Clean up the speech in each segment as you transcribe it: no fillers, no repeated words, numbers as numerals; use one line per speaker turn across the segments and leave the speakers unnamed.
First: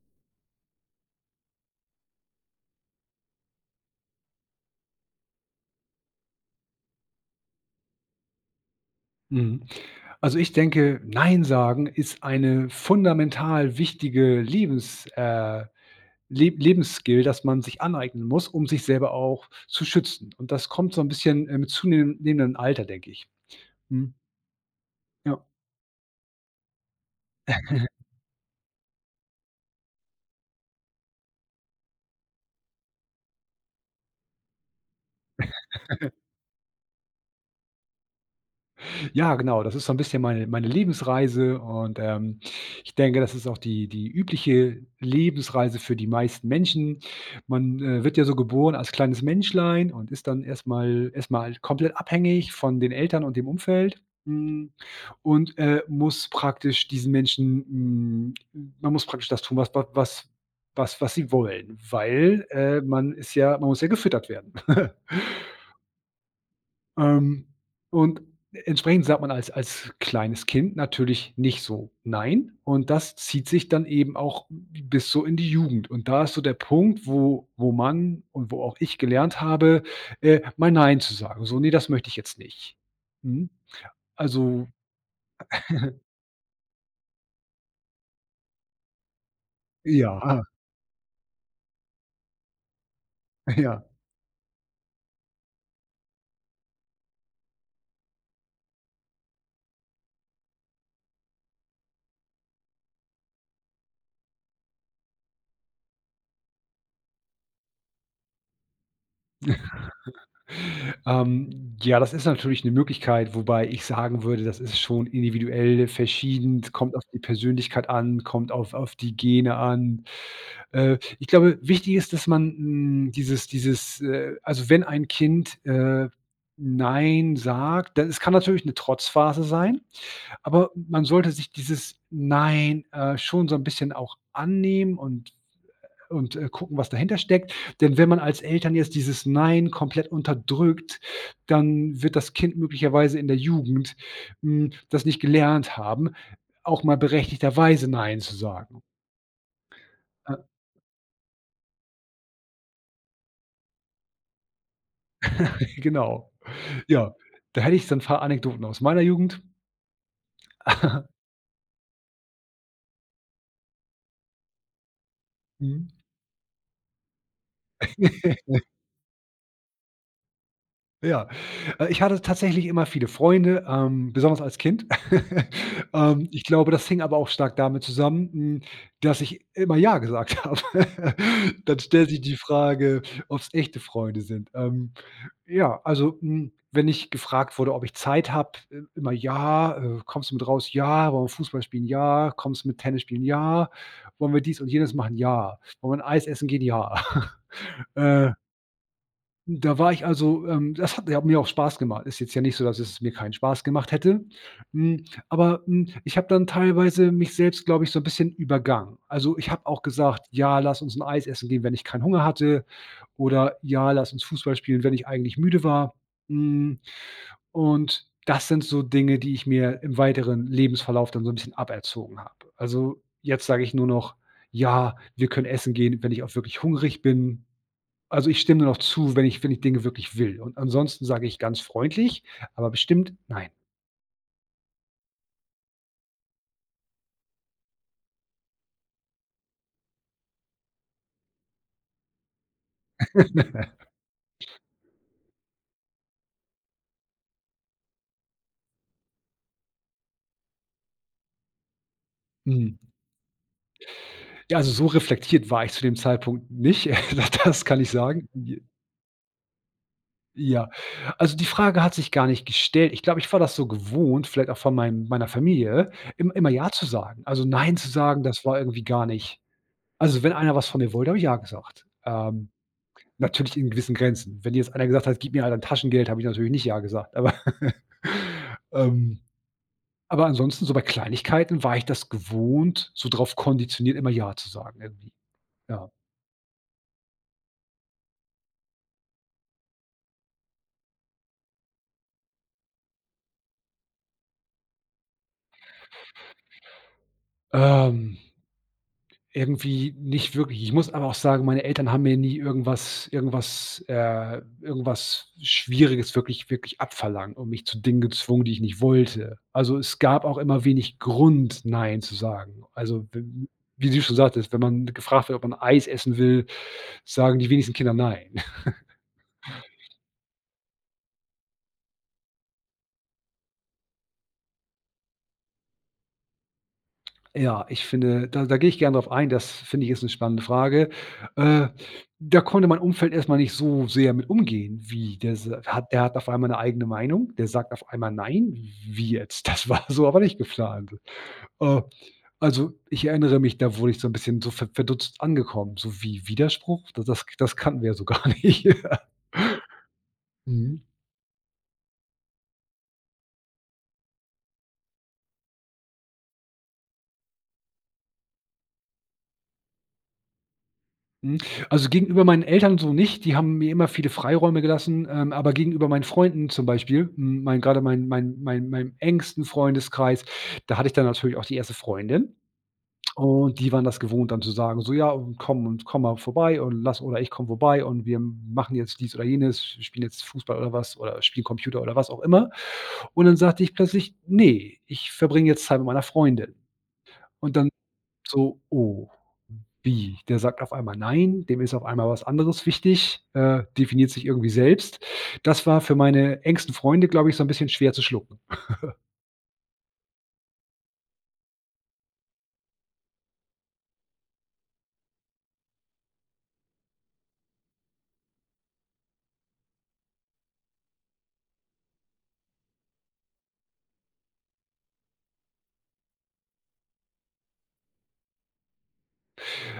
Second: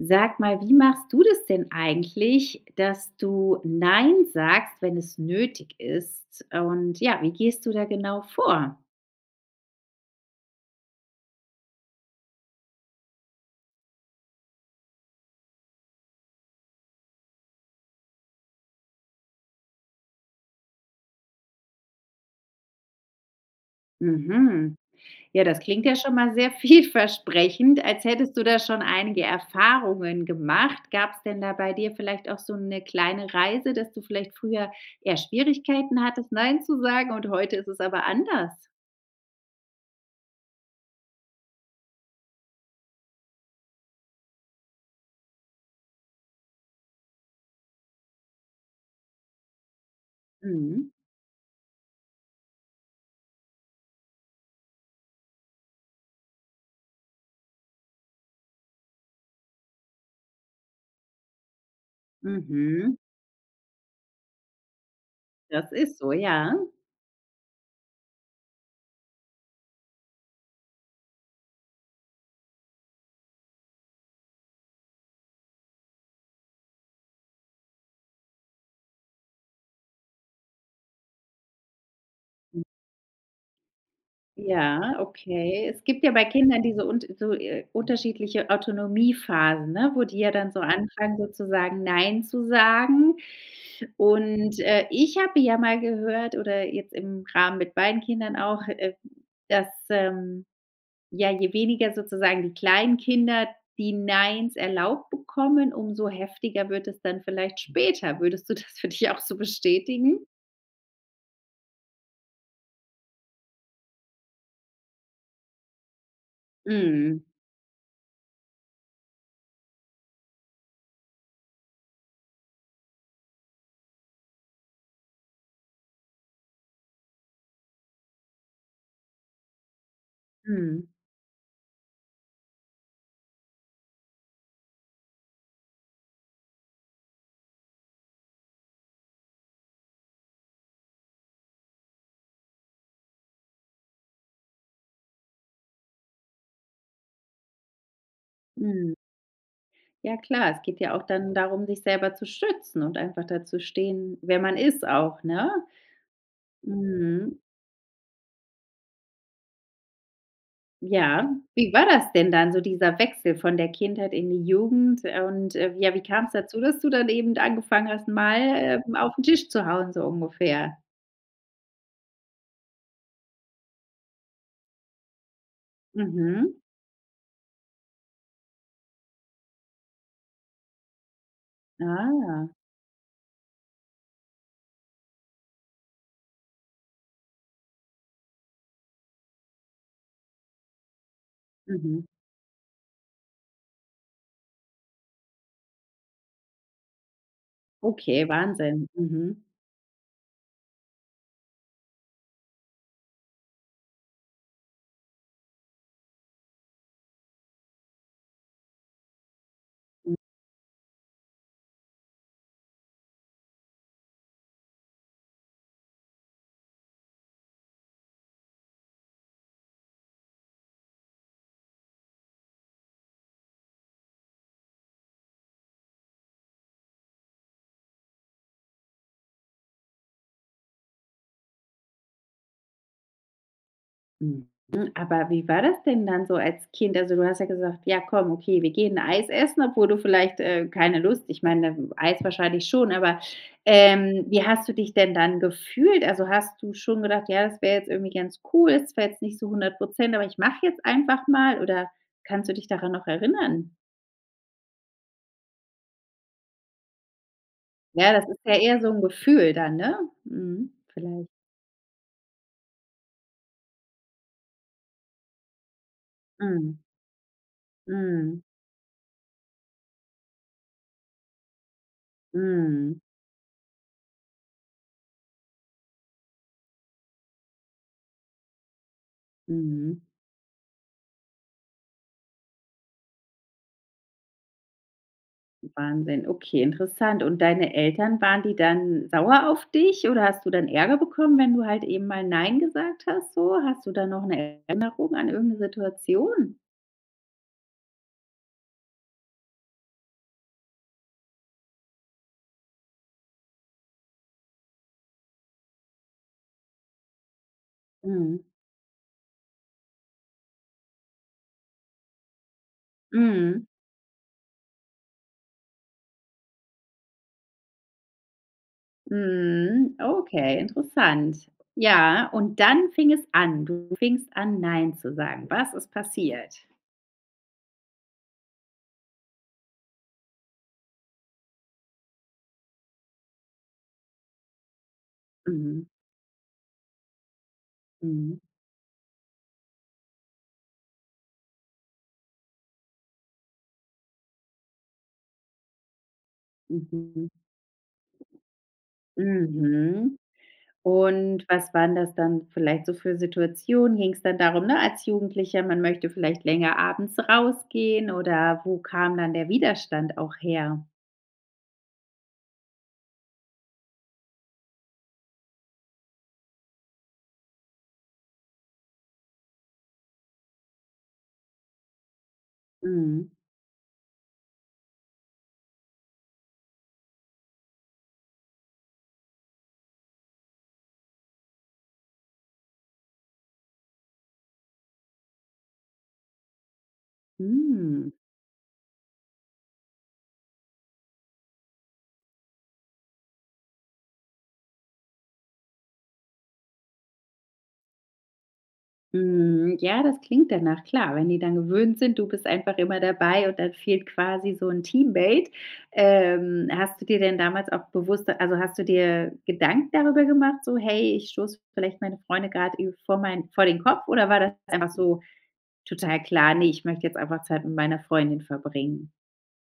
Sag mal, wie machst du das denn eigentlich, dass du nein sagst, wenn es nötig ist? Und ja, wie gehst du da genau vor?
Mhm. Also, ich denke, „Nein" sagen ist eine fundamental wichtige Lebensskill, das man sich aneignen muss, um sich selber auch zu schützen. Und das kommt so ein bisschen, mit zunehmendem Alter, denke ich. Mhm,
Mhm. Ja,
ja.
das klingt ja schon mal sehr vielversprechend, als hättest du da schon einige Erfahrungen gemacht. Gab es denn da bei dir vielleicht auch so eine kleine Reise, dass du vielleicht früher eher Schwierigkeiten hattest, nein zu sagen und heute ist es aber anders?
Ja, genau, das ist so ein bisschen meine Lebensreise und ich denke, das ist auch die übliche Lebensreise für die meisten Menschen. Man wird ja so geboren als kleines Menschlein und ist dann
Mhm.
erstmal komplett abhängig von den Eltern und dem Umfeld, hm, und muss praktisch man muss praktisch das tun, was sie wollen, weil
Mhm.
man ist ja man muss ja gefüttert werden.
Das ist so, ja.
Ähm, und entsprechend sagt man als kleines Kind natürlich nicht so „Nein" und das zieht sich dann eben auch bis so in die Jugend. Und da ist so der Punkt, wo man und wo auch ich gelernt habe, mal „Nein" zu sagen. So: nee, das möchte ich jetzt nicht." Mhm. Also
Ja, okay. Es gibt ja bei Kindern diese unterschiedliche Autonomiephasen, ne, wo die
ja,
ja dann so anfangen, sozusagen „Nein“ zu sagen.
ja.
Und, ich habe ja mal gehört oder jetzt im Rahmen mit beiden Kindern auch, dass ja, je weniger sozusagen die kleinen Kinder die Neins erlaubt bekommen, umso heftiger wird es dann vielleicht später. Würdest du das für dich auch so bestätigen?
Ja, das ist natürlich eine Möglichkeit, wobei ich sagen würde, das ist schon individuell verschieden, kommt auf die
Mhm.
Persönlichkeit an, kommt auf die Gene an. Ich glaube, wichtig ist, dass man, also, wenn ein Kind, „Nein" sagt, dann es kann natürlich eine Trotzphase sein, aber
Mhm.
man sollte sich dieses „Nein", schon so ein bisschen auch annehmen und gucken, was dahinter steckt. Denn wenn man als Eltern jetzt dieses „Nein" komplett unterdrückt, dann wird das Kind möglicherweise in der Jugend, das nicht gelernt haben, auch mal berechtigterweise „Nein" zu sagen.
Mhm. Ja
Äh,
klar, es geht ja auch dann darum, sich selber zu schützen und einfach dazu stehen, wer man ist auch, ne?
genau. Ja,
Mhm.
da hätte ich so 'n paar Anekdoten aus meiner Jugend.
Ja. Wie war das denn dann so dieser Wechsel von der Kindheit in die Jugend? Und,
Mhm.
ja, wie kam's dazu, dass du dann eben angefangen hast, auf 'n Tisch zu hauen, so ungefähr?
Ja. Ich hatte tatsächlich immer viele Freunde, besonders als Kind. Ich
Mhm.
glaube, das hing aber auch stark damit zusammen, dass ich immer „ja" gesagt habe. Dann stellt sich die
Ah.
Frage, ob's echte Freunde sind. Ja, also, wenn ich gefragt wurde, ob ich Zeit habe, immer: „Ja", „Kommst du mit raus?" „Ja", „Wollen wir Fußball spielen?"
Mhm.
„Ja", „Kommst du mit Tennis spielen?" „Ja", „Wollen wir dies und jenes machen?" „Ja", „Wollen wir 'n Eis essen gehen?" „Ja",
Okay,
äh
Wahnsinn. Mhm.
da war ich das hat ja mir auch Spaß gemacht. Ist jetzt ja nicht so, dass es mir keinen Spaß gemacht hätte. Aber ich habe dann teilweise mich selbst, glaube ich, so ein bisschen übergangen. Also, ich habe auch gesagt: „Ja, lass uns ein Eis essen gehen", wenn ich keinen Hunger hatte oder „Ja, lass uns Fußball spielen", wenn ich eigentlich müde war. Hm, und das sind so Dinge, die ich mir im weiteren Lebensverlauf dann so ein bisschen aberzogen habe. Also, jetzt sage ich nur noch: „Ja, wir können essen gehen, wenn ich auch wirklich hungrig bin." Also, ich stimme nur noch zu, wenn ich Dinge wirklich will. Und ansonsten sage ich ganz freundlich, aber bestimmt nein.
Mhm. Aber wie war das denn dann so als Kind? Also, du hast ja gesagt: „Ja, komm, okay, wir gehen Eis essen“, obwohl du vielleicht, keine Lust ich meine, Eis wahrscheinlich schon, aber, wie hast du dich denn dann gefühlt? Also, hast du schon gedacht: „Ja, das wäre jetzt irgendwie ganz cool, Es zwar jetzt nicht so 100%, aber ich mache jetzt einfach mal“, oder kannst du dich
Mhm.
daran noch erinnern?
Ja, also, so reflektiert war ich zu dem Zeitpunkt nicht. Das kann ich
Ja,
sagen.
das ist ja eher so ein Gefühl dann, ne?
Ja.
Mhm, vielleicht.
Also, die Frage hat sich gar nicht gestellt. Ich glaube, ich war das so gewohnt, vielleicht auch von meinem meiner Familie, im immer ja
Mhm.
zu sagen. Also, nein zu sagen,
Mhm.
das war irgendwie gar nicht also, wenn einer was von mir wollte, habe ich ja gesagt.
Mhm.
Natürlich in gewissen Grenzen. Wenn jetzt einer gesagt hat: „Gib mir halt ein Taschengeld", habe ich natürlich nicht ja gesagt, aber, ähm
Mhm.
aber ansonsten so bei Kleinigkeiten war ich das gewohnt, so drauf konditioniert, immer „ja" zu sagen irgendwie, ja.
Wahnsinn, okay, interessant. Und deine Eltern, waren die dann sauer auf dich oder hast du dann Ärger bekommen, wenn du halt eben mal nein gesagt hast so? Hast du da noch eine Erinnerung an irgendeine Situation?
Ähm, irgendwie nicht wirklich ich muss aber auch sagen, meine Eltern haben mir nie irgendwas Schwieriges wirklich abverlangt und mich zu Dingen
Mhm.
gezwungen, die ich nicht wollte. Also, es gab auch immer wenig Grund, „nein" zu sagen. Also, w
Mhm.
wie du schon sagtest, wenn man gefragt wird, ob man Eis essen will, sagen die wenigsten Kinder „nein".
Mhm. Okay, interessant. Ja, und dann fing es an. Du fingst an, nein zu sagen. Was ist passiert?
Ja, ich finde, da gehe ich gerne drauf ein. Das finde ich ist eine spannende Frage. Äh, da konnte mein Umfeld erstmal nicht so sehr mit umgehen, wie der s
Mhm.
hat der hat auf einmal eine eigene Meinung, der sagt auf einmal:
Mhm.
„Nein, wie jetzt? Das war so aber nicht geplant." Äh, also, ich erinnere mich, da wurde ich so ein bisschen so verdutzt angekommen, so wie Widerspruch? Da das
Mhm.
das kannten wir ja so gar nicht.
Mhm.
Mhm.
Und was waren das dann vielleicht so für Situationen? Ging es dann darum, ne, als Jugendlicher, man möchte vielleicht länger abends rausgehen oder wo kam dann der Widerstand auch her?
Mhm. Also, gegenüber meinen Eltern so nicht, die haben mir immer viele Freiräume gelassen, aber gegenüber meinen Freunden zum Beispiel, hm, mein grade mein mein mein meinem engsten Freundeskreis, da hatte ich dann natürlich auch die erste Freundin
Mhm.
und die waren das gewohnt, dann zu sagen, so: „Ja, und komm mal vorbei und lass oder ich komme vorbei und wir machen jetzt dies oder jenes, spielen jetzt Fußball oder was oder spielen Computer oder was auch immer." Und dann sagte ich plötzlich: nee, ich verbringe jetzt Zeit mit meiner Freundin." Und dann
Mhm.
so: „Oh, wie?" Der sagt auf einmal „Nein", dem ist auf einmal was anderes wichtig, definiert sich irgendwie selbst. Das war für meine engsten Freunde, glaube ich, so ein bisschen schwer zu schlucken.
Mhm. Ja, das klingt danach, klar. Wenn die dann gewöhnt sind, du bist einfach immer dabei und dann fehlt quasi so ein Teammate. Hast du dir denn damals auch bewusst also, hast du dir Gedanken darüber gemacht, so: „Hey, ich stoße vielleicht meine Freunde gerade vor den Kopf“, oder war das einfach so Total klar. Ne, ich möchte jetzt einfach Zeit mit meiner Freundin verbringen.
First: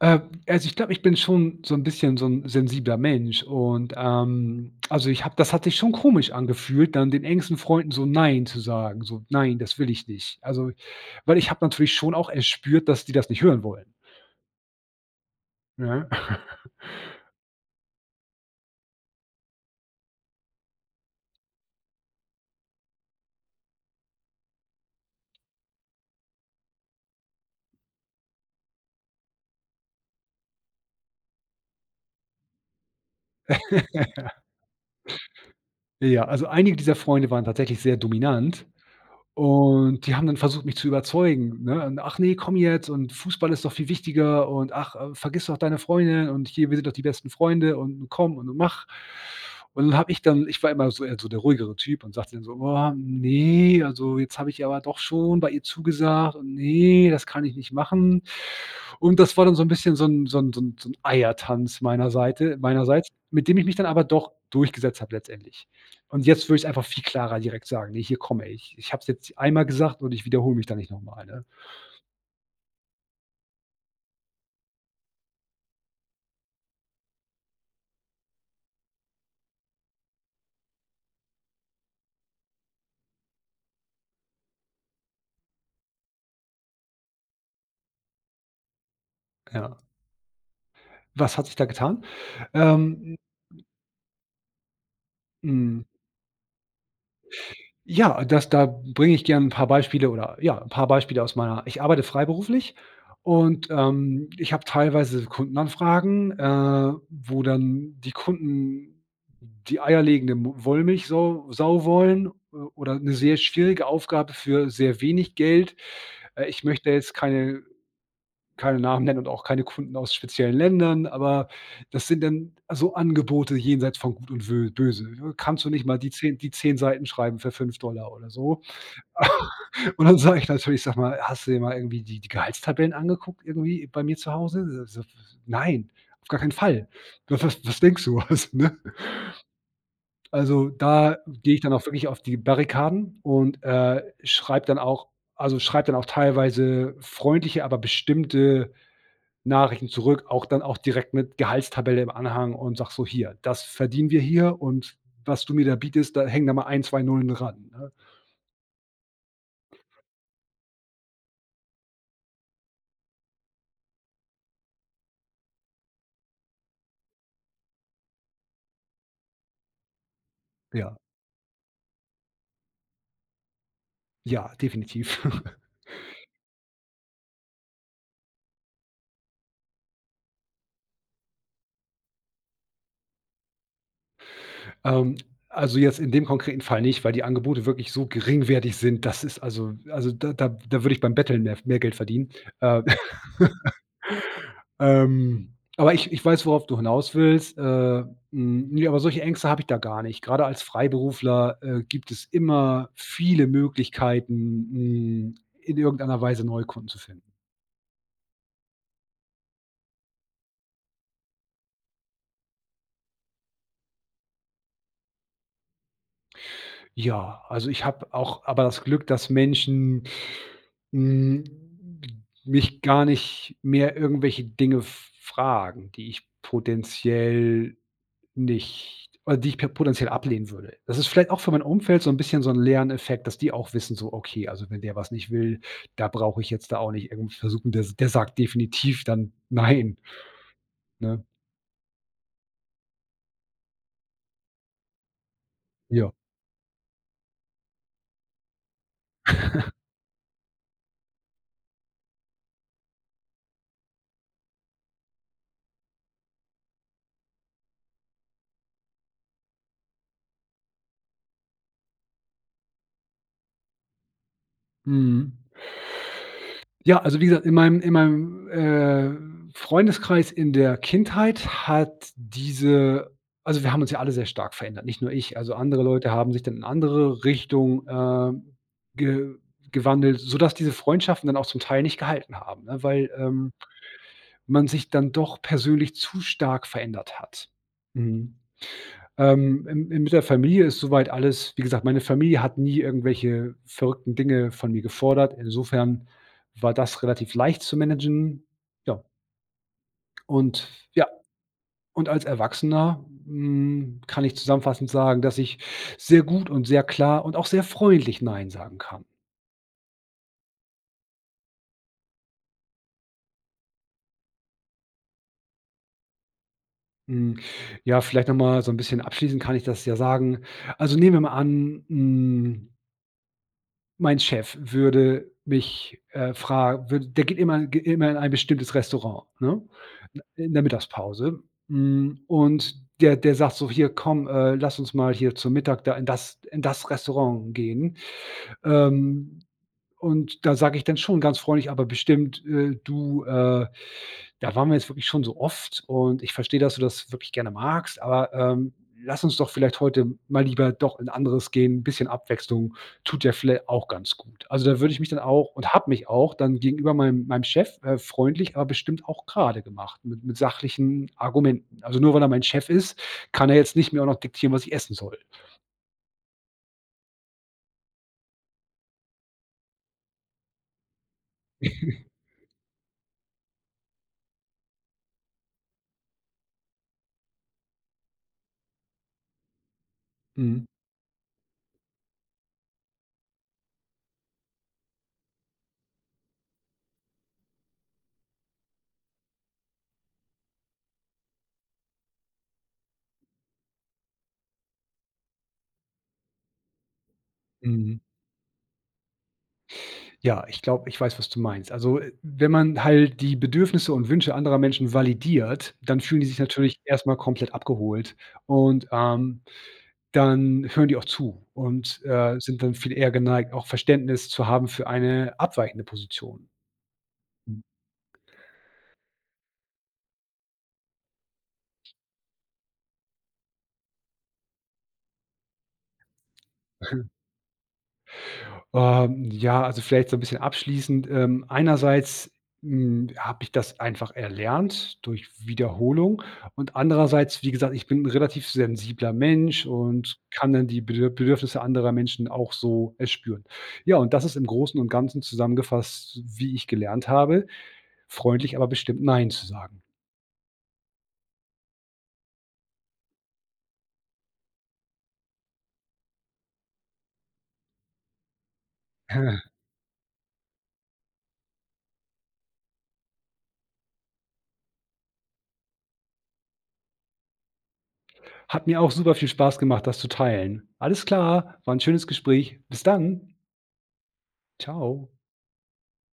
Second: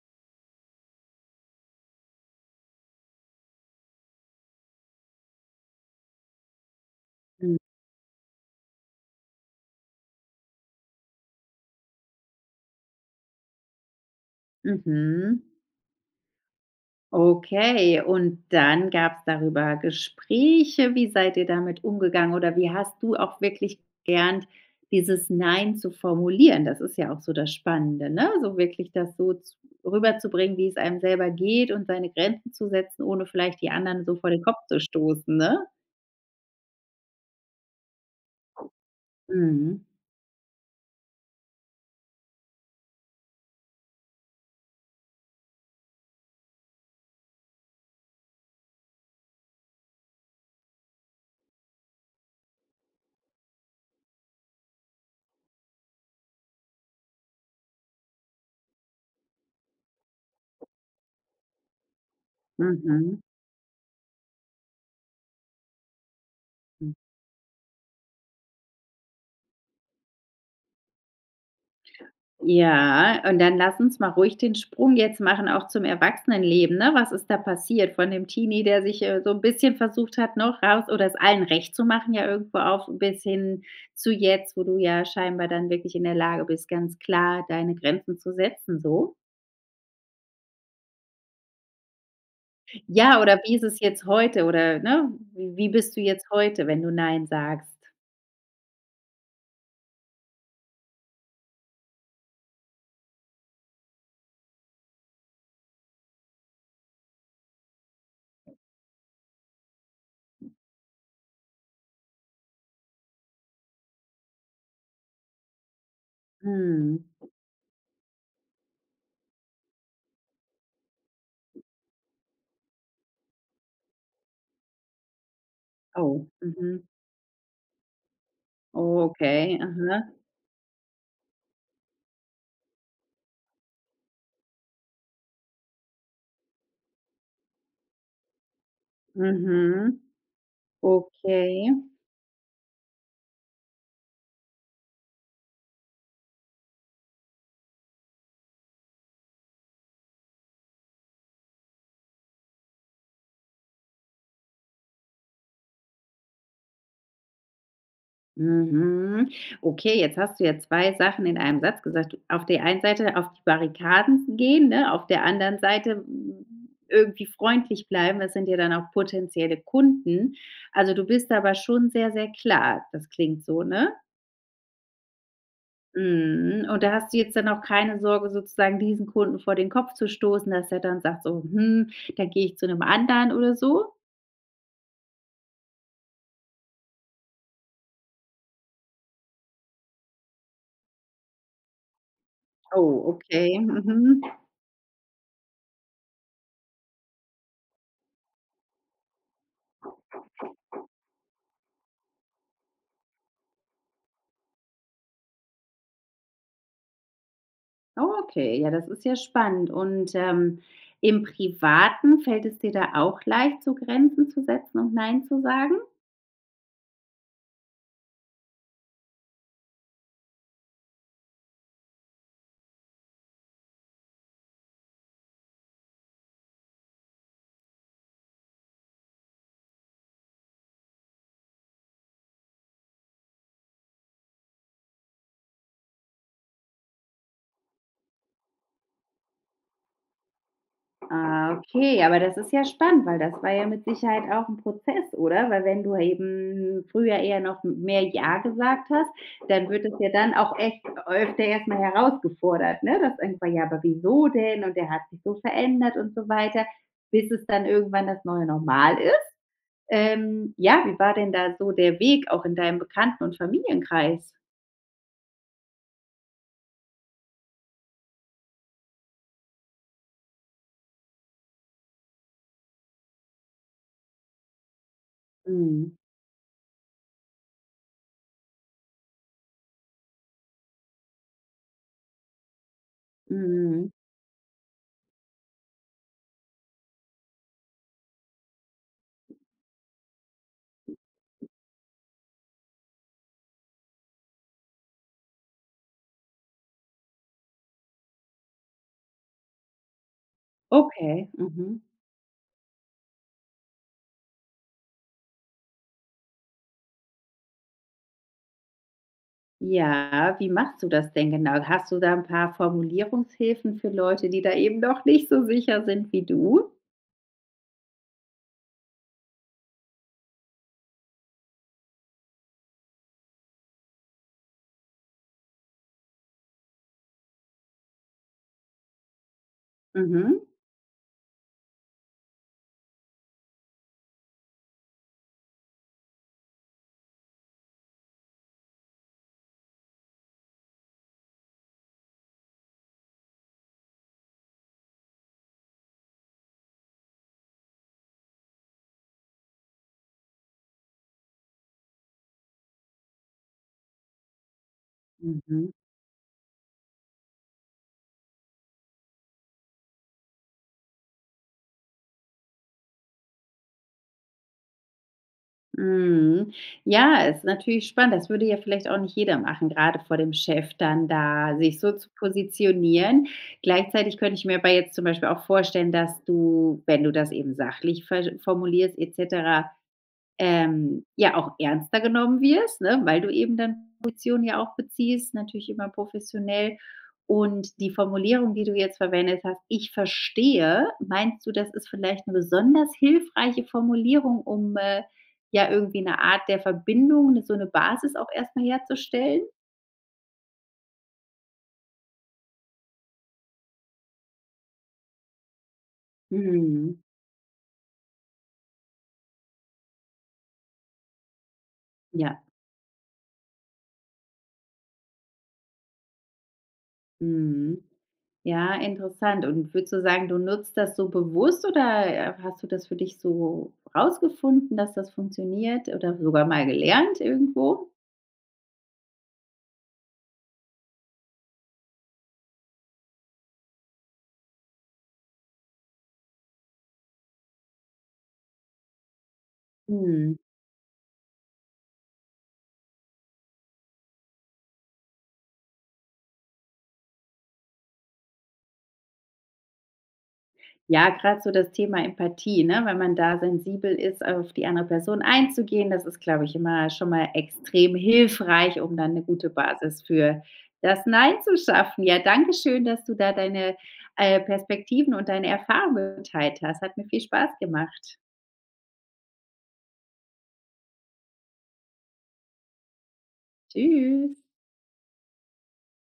Äh, also, ich glaube, ich bin schon so ein bisschen so ein sensibler Mensch und also, ich habe das hat sich schon komisch angefühlt, dann den engsten
Mhm.
Freunden so „Nein" zu sagen, so: „Nein, das will ich nicht." Also, weil ich habe natürlich schon auch erspürt, dass die das nicht hören wollen,
Mhm.
ne?
Okay, und dann gab's darüber Gespräche. Wie seid ihr damit umgegangen oder wie hast du auch wirklich gelernt, dieses Nein zu formulieren? Das ist ja auch so das Spannende, ne? So wirklich das so z rüberzubringen, wie es einem selber geht und seine Grenzen zu setzen, ohne vielleicht die anderen so vor den Kopf zu stoßen, ne?
Ja, also, einige dieser Freunde waren tatsächlich sehr dominant.
Mhm.
Und die haben dann versucht, mich zu überzeugen, ne? Und: „Ach ne, komm jetzt und Fußball ist doch viel wichtiger und ach, vergiss doch deine Freundin und hier, wir sind doch die besten Freunde und komm und mach." Und dann habe ich war immer so eher so der ruhigere Typ und sagte dann so: „Oh ne, also jetzt habe ich aber doch schon bei ihr zugesagt und nee, das kann ich nicht machen." Und das war dann so ein bisschen so ein so 'n Eiertanz meinerseits,
Mhm.
mit dem ich mich dann aber doch durchgesetzt habe letztendlich. Und jetzt würde ich's einfach viel klarer direkt sagen: „Ne, hier komme ich. Ich habe es jetzt einmal gesagt und ich wiederhole mich da nicht noch mal", ne?
Ja, und dann lass uns mal ruhig den Sprung jetzt machen, auch zum Erwachsenenleben, ne? Was ist da passiert von dem Teenie, der sich, so ein bisschen versucht hat, noch raus oder es allen recht zu machen ja irgendwo auf bis hin zu jetzt, wo du ja scheinbar dann wirklich in der Lage bist, ganz klar deine Grenzen zu setzen so.
Ja. Was hat sich da getan? Ähm,
Ja, oder wie ist es jetzt heute oder, ne, w wie
hm,
bist du jetzt heute, wenn du „Nein“ sagst?
ja, das da bringe ich gern 'n paar Beispiele oder ja, 'n paar Beispiele aus meiner ich arbeite freiberuflich und ich habe teilweise Kundenanfragen, wo dann die Kunden die eierlegende Mu Wollmilchsau Sau wollen o oder 'ne sehr schwierige Aufgabe für sehr wenig Geld. Ich möchte
Mhm.
jetzt keine Namen nennen und auch keine Kunden aus speziellen Ländern, aber das sind dann so Angebote jenseits von Gut und Wö Böse. Kannst du nicht mal
Oh,
die 10
mhm.
Seiten schreiben für $5 oder so?
Okay,
Und
aha.
dann sage ich natürlich: „Sag mal, hast du dir mal irgendwie die Gehaltstabellen angeguckt irgendwie bei mir zu Hause?" So: „Nein, auf gar keinen Fall. Was denkst du?" Also, ne?
Mhm.
Also, da gehe ich dann
Okay.
auch wirklich auf die Barrikaden und schreibe dann auch also, schreibe dann auch teilweise freundliche, aber bestimmte Nachrichten zurück, auch dann auch direkt mit Gehaltstabelle im Anhang und sag so: „Hier, das verdienen wir hier und was du mir da bietest, da hängen da mal ein 2 Nullen dran. Ne?
Mhm. Okay, jetzt hast du ja 2 Sachen in einem Satz gesagt. Auf der einen Seite auf die Barrikaden gehen, ne? Auf der anderen Seite, hm, irgendwie freundlich bleiben. Das sind ja dann auch potenzielle Kunden. Also,
Ja,
du bist aber schon sehr, sehr klar. Das klingt so, ne?
ja, definitiv.
Mhm. Und da hast du jetzt dann auch keine Sorge, sozusagen diesen Kunden vor den Kopf zu stoßen, dass er dann sagt so: „Hm, dann gehe ich zu einem anderen“ oder so?
Ähm, also, jetzt in dem konkreten Fall nicht, weil die Angebote wirklich so geringwertig sind. Das ist also, da würde ich beim Betteln mehr Geld verdienen. Äh
Oh, okay. Mhm.
Aber ich weiß, worauf du hinaus willst. Ne, aber solche Ängste habe ich da gar nicht. Grade als Freiberufler, gibt es immer viele Möglichkeiten, hm, in irgendeiner Weise neue Kunden zu finden.
Okay, ja, das ist ja spannend. Und, im Privaten fällt es dir da auch leicht, so Grenzen zu setzen und „Nein“ zu sagen?
Ja, also ich habe auch aber das Glück, dass Menschen, hm, mich gar nicht mehr irgendwelche Dinge fragen, die ich potenziell Nicht oder die ich per potenziell ablehnen würde. Das ist vielleicht auch für mein Umfeld so 'n bisschen so 'n Lerneffekt, dass die auch wissen, so: „Okay, also wenn der was nicht will, da brauche ich jetzt da auch nicht irgendwie versuchen, der sagt definitiv dann nein", ne?
Ah, okay, aber das ist ja spannend, weil das war ja mit Sicherheit auch ein Prozess, oder? Weil wenn du
Ja.
eben früher eher noch mehr „Ja“ gesagt hast, dann wird es ja dann auch echt öfter erstmal herausgefordert, ne? Dass irgendwann: „Ja, aber wieso denn? Und der hat sich so verändert“ und so weiter, bis es dann irgendwann das neue Normal ist? Ja, wie war denn da so der Weg auch in deinem Bekannten und Familienkreis?
Mhm. Ja, also wie gesagt, in meinem Freundeskreis in der Kindheit hat diese also wir haben uns ja alle sehr stark verändert, nicht nur ich. Also andere
Mhm.
Leute haben sich dann in andere Richtung, ge gewandelt, sodass diese Freundschaften dann auch zum Teil nicht gehalten haben, ne, weil
Mhm.
man sich dann doch persönlich zu stark verändert hat. Mhm. Im mit der Familie ist soweit alles wie gesagt, meine Familie hat nie irgendwelche verrückten Dinge von mir gefordert. Insofern war das relativ leicht zu managen. Ja, und ja,
Okay. Mhm.
und als Erwachsener, kann ich zusammenfassend sagen, dass ich sehr gut und sehr klar und auch sehr freundlich nein sagen kann.
Ja, wie machst du das denn genau? Hast du da ein paar Formulierungshilfen für Leute, die da eben noch nicht so sicher sind wie du?
Hm, ja, vielleicht noch mal so ein bisschen abschließend kann ich das ja sagen. Also, nehmen wir mal an, mein Chef würde mich, fra würde der geht immer in ein bestimmtes Restaurant, ne?
Mhm.
In der Mittagspause. Und der sagt so: „Hier, komm, lass uns mal hier zum Mittag da in das Restaurant gehen." Ähm, und da sage ich dann schon ganz freundlich, aber bestimmt, „Du, äh" da waren wir jetzt wirklich schon so oft und ich verstehe, dass du das wirklich gerne magst, aber lass uns doch vielleicht heute mal lieber doch in anderes gehen. Ein bisschen Abwechslung tut ja vielleicht auch ganz gut. Also, da würde ich mich dann auch
Mhm.
und habe mich auch dann gegenüber meinem Chef, freundlich, aber bestimmt auch gerade gemacht mit sachlichen Argumenten. Also, nur weil er mein Chef ist, kann er jetzt nicht mir auch noch diktieren, was ich essen soll.
Mhm. Ja, ist natürlich spannend. Das würde ja vielleicht auch nicht jeder machen, gerade vor dem Chef dann da sich so zu positionieren. Gleichzeitig könnte ich mir aber jetzt zum Beispiel auch vorstellen, dass du, wenn du das eben sachlich ver formulierst et cetera,
Mhm,
ja auch ernster genommen wirst, ne, weil du eben dann Position ja auch beziehst, natürlich immer professionell. Und die Formulierung, die du jetzt verwendet hast: „Ich verstehe“, meinst du, das ist vielleicht eine besonders hilfreiche Formulierung, um, ja irgendwie eine Art der Verbindung, so eine
mhm.
Basis auch erstmal herzustellen?
Ja, ich glaube, ich weiß, was du meinst. Also, wenn man halt die Bedürfnisse und Wünsche anderer Menschen validiert, dann fühlen die sich natürlich
Mhm.
erst mal komplett abgeholt und dann hören die auch zu und
Ja.
sind dann viel eher geneigt, auch Verständnis zu haben für eine abweichende Position.
Mhm. Ja, interessant. Und würdest du sagen, du nutzt das so bewusst oder, hast du das für dich so rausgefunden, dass das funktioniert oder sogar mal gelernt irgendwo?
Ja, also vielleicht so ein bisschen abschließend. Einerseits, habe ich das einfach erlernt durch Wiederholung und andererseits, wie gesagt, ich bin ein relativ sensibler Mensch und
Mhm.
kann dann die Bedürfnisse anderer Menschen auch so erspüren. Ja, und das ist im Großen und Ganzen zusammengefasst, wie ich gelernt habe, freundlich, aber bestimmt „Nein" zu sagen.
Ja, gerade so das Thema Empathie, ne? Wenn man da sensibel ist, auf die andere Person einzugehen, das ist, glaube ich, immer schon mal extrem hilfreich, um dann eine gute Basis für das „Nein“ zu schaffen. Ja, danke schön, dass du da deine, Perspektiven und deine Erfahrungen geteilt hast. Hat mir viel Spaß gemacht.
Hat mir auch super viel Spaß gemacht, das zu teilen. Alles klar, war ein schönes Gespräch. Bis dann.
Tschüss.
Ciao.